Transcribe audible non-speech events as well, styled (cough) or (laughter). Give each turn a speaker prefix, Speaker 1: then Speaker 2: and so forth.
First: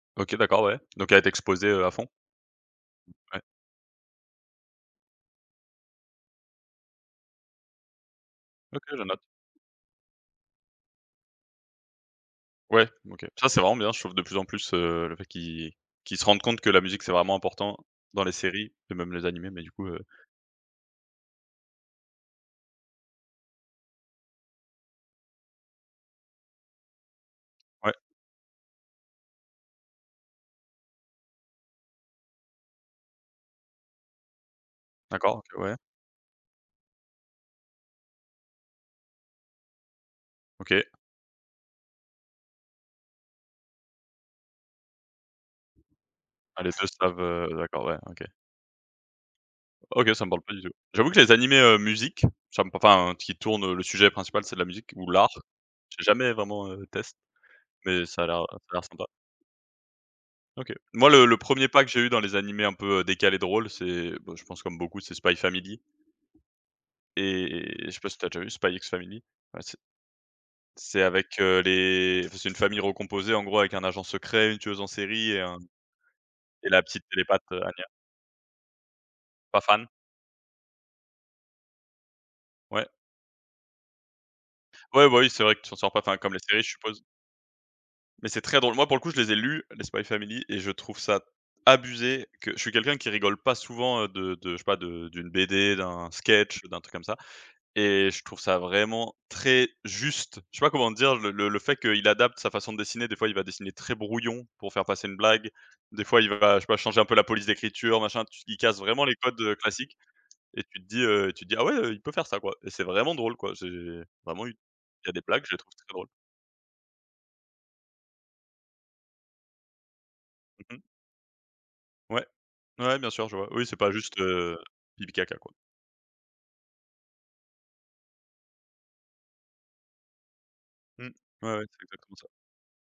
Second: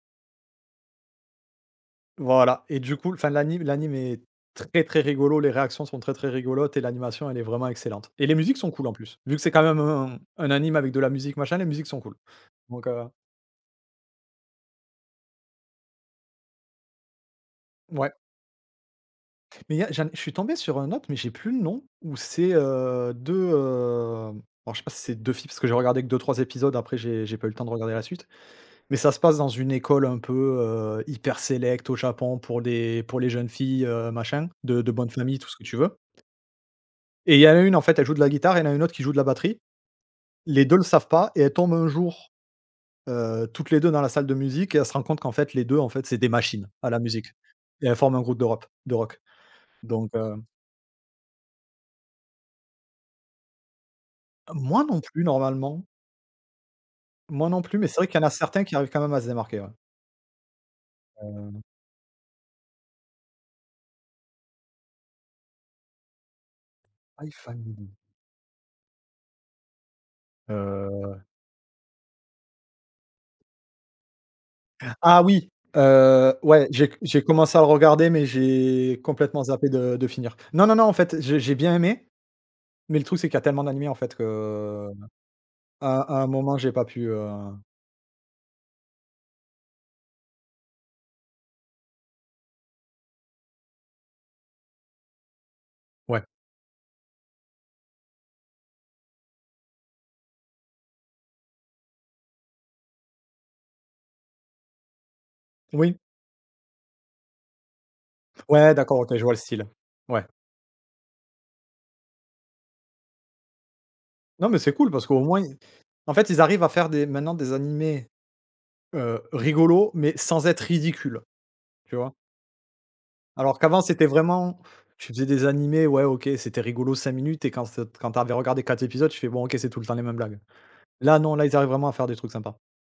Speaker 1: OK, d'accord, ouais. Donc elle a été exposée, heu, à fond.
Speaker 2: Voilà et du coup enfin
Speaker 1: Ouais.
Speaker 2: l'anime l'anime est très, très rigolo, les réactions sont très, très rigolotes et l'animation, elle est vraiment excellente. Et les musiques sont
Speaker 1: OK,
Speaker 2: cools en
Speaker 1: je
Speaker 2: plus,
Speaker 1: note.
Speaker 2: vu que c'est quand même un un anime avec de la musique, machin. Les musiques sont cools. Donc,
Speaker 1: Ouais.
Speaker 2: heu.
Speaker 1: OK. Ça, c'est vraiment bien, je trouve, de plus en plus, heu, le fait qu'ils qu'ils se rendent compte que la musique c'est vraiment important
Speaker 2: Ouais.
Speaker 1: dans les séries et même les animés. Mais du
Speaker 2: Mais il y
Speaker 1: coup,
Speaker 2: a
Speaker 1: heu
Speaker 2: j'en ai je suis tombé sur un autre, mais j'ai plus le nom. Où c'est, heu, 2, hem alors je sais pas si c'est 2 filles parce que j'ai regardé que 2-3 épisodes, après j'ai j'ai pas eu temps de
Speaker 1: Ouais.
Speaker 2: regarder la suite. Mais ça se passe dans une école un peu, heu, hyper sélect au Japon pour des pour les jeunes filles, heu, machin, de de bonne famille,
Speaker 1: D'accord.
Speaker 2: tout ce
Speaker 1: OK,
Speaker 2: que
Speaker 1: ouais.
Speaker 2: tu veux. Et il y a une, en fait, elle joue de la guitare et il y en a une autre qui joue de la batterie. Les 2 le
Speaker 1: OK.
Speaker 2: savent pas et elles tombent un jour, heu, toutes les 2 dans la salle de musique et elles se rendent compte qu'en fait les 2, en fait, c'est des
Speaker 1: Ah,
Speaker 2: machines
Speaker 1: les 2
Speaker 2: à la
Speaker 1: savent,
Speaker 2: musique
Speaker 1: heu. D'accord,
Speaker 2: et elles
Speaker 1: ouais,
Speaker 2: forment un
Speaker 1: OK.
Speaker 2: groupe de rop de rock.
Speaker 1: OK,
Speaker 2: Donc,
Speaker 1: ça me
Speaker 2: heu.
Speaker 1: parle pas du tout. J'avoue que les animés, heu, musique, ça me par enfin, qui tournent, heu le sujet principal c'est de la
Speaker 2: Moi
Speaker 1: musique
Speaker 2: non
Speaker 1: ou
Speaker 2: plus
Speaker 1: l'art,
Speaker 2: normalement.
Speaker 1: j'ai jamais vraiment, heu, test
Speaker 2: Moi non plus, mais c'est
Speaker 1: mais
Speaker 2: vrai qu'il y
Speaker 1: ça
Speaker 2: en
Speaker 1: a
Speaker 2: a
Speaker 1: l'air, heu, ça
Speaker 2: certains
Speaker 1: à
Speaker 2: qui
Speaker 1: l'air
Speaker 2: arrivent quand
Speaker 1: sympa.
Speaker 2: même à se démarquer, ouais.
Speaker 1: OK. Moi, le le
Speaker 2: Hem.
Speaker 1: 1er pas que j'ai eu dans les animés un peu décalés, drôles, c'est, bah, je pense comme beaucoup, c'est Spy Family.
Speaker 2: I
Speaker 1: Et et
Speaker 2: family.
Speaker 1: je sais pas si tu as déjà vu Spy X Family? Bah c'est c'est
Speaker 2: (unintelligible)
Speaker 1: avec, heu, les enfin, c'est une famille recomposée en gros, avec un agent secret, une tueuse en
Speaker 2: Ah
Speaker 1: série et
Speaker 2: oui.
Speaker 1: hem,
Speaker 2: Heu, ouais.
Speaker 1: et la
Speaker 2: J'ai c
Speaker 1: petite
Speaker 2: j'ai
Speaker 1: télépathe,
Speaker 2: commencé à
Speaker 1: heu,
Speaker 2: le
Speaker 1: Anya.
Speaker 2: regarder mais j'ai complètement
Speaker 1: Pas
Speaker 2: zappé
Speaker 1: fan?
Speaker 2: de de finir. Non, non, non, en fait, j'ai j'ai bien aimé.
Speaker 1: Ouais.
Speaker 2: Mais le truc, c'est qu'il y tellement d'animés qu'en fait, que, heu,
Speaker 1: Ouais, bah oui, c'est vrai que tu ressens pas enfin
Speaker 2: à à un
Speaker 1: comme les
Speaker 2: moment
Speaker 1: séries,
Speaker 2: j'ai
Speaker 1: je
Speaker 2: pas
Speaker 1: suppose.
Speaker 2: pu, heu.
Speaker 1: Mais c'est très drôle. Moi, pour coup, je les ai lus, les Spy Family. Et je trouve ça abusé que je suis quelqu'un qui rigole pas souvent de de, je sais pas, d'une BD, d'un
Speaker 2: Ouais.
Speaker 1: sketch, heu, d'un truc comme ça. Et je trouve ça vraiment, très juste, je sais pas comment te dire. Le le le fait qu'il adapte sa façon de dessiner, des fois il va dessiner très brouillon pour faire passer une blague,
Speaker 2: Oui.
Speaker 1: des fois il va je sais pas, changer un peu la police d'écriture, machin, tu il
Speaker 2: Ouais,
Speaker 1: casse
Speaker 2: d'accord,
Speaker 1: vraiment les
Speaker 2: OK, je vois le
Speaker 1: codes, heu,
Speaker 2: style.
Speaker 1: classiques.
Speaker 2: Ouais.
Speaker 1: Et tu te dis, heu, tu te dis: «Ah, ouais, heu, il peut faire ça quoi» et c'est vraiment drôle quoi, c'est bah
Speaker 2: Non
Speaker 1: moi, il
Speaker 2: mais c'est cool parce
Speaker 1: y
Speaker 2: qu'au
Speaker 1: des
Speaker 2: moins,
Speaker 1: blagues, je
Speaker 2: ils
Speaker 1: les trouve très drôles.
Speaker 2: en fait, ils arrivent à faire des maintenant des animés, heu, rigolos mais sans être
Speaker 1: Mmh mh.
Speaker 2: ridicule, tu vois?
Speaker 1: Ouais, ouais, ouais, bien sûr, je vois.
Speaker 2: Alors
Speaker 1: Oui, c'est
Speaker 2: qu'avant
Speaker 1: pas
Speaker 2: c'était
Speaker 1: juste, heu,
Speaker 2: vraiment tu faisais
Speaker 1: pipi-caca,
Speaker 2: des
Speaker 1: quoi.
Speaker 2: animés, ouais OK, c'était rigolo 5 minutes et quand cet quand tu avais regardé 4 épisodes, tu fais: «Bon OK, c'est tout le temps les mêmes blagues».
Speaker 1: Mmh.
Speaker 2: Là non, là
Speaker 1: Ouais,
Speaker 2: ils
Speaker 1: ouais.
Speaker 2: arrivent
Speaker 1: C'est
Speaker 2: vraiment à faire
Speaker 1: exactement
Speaker 2: des
Speaker 1: ça.
Speaker 2: trucs sympas.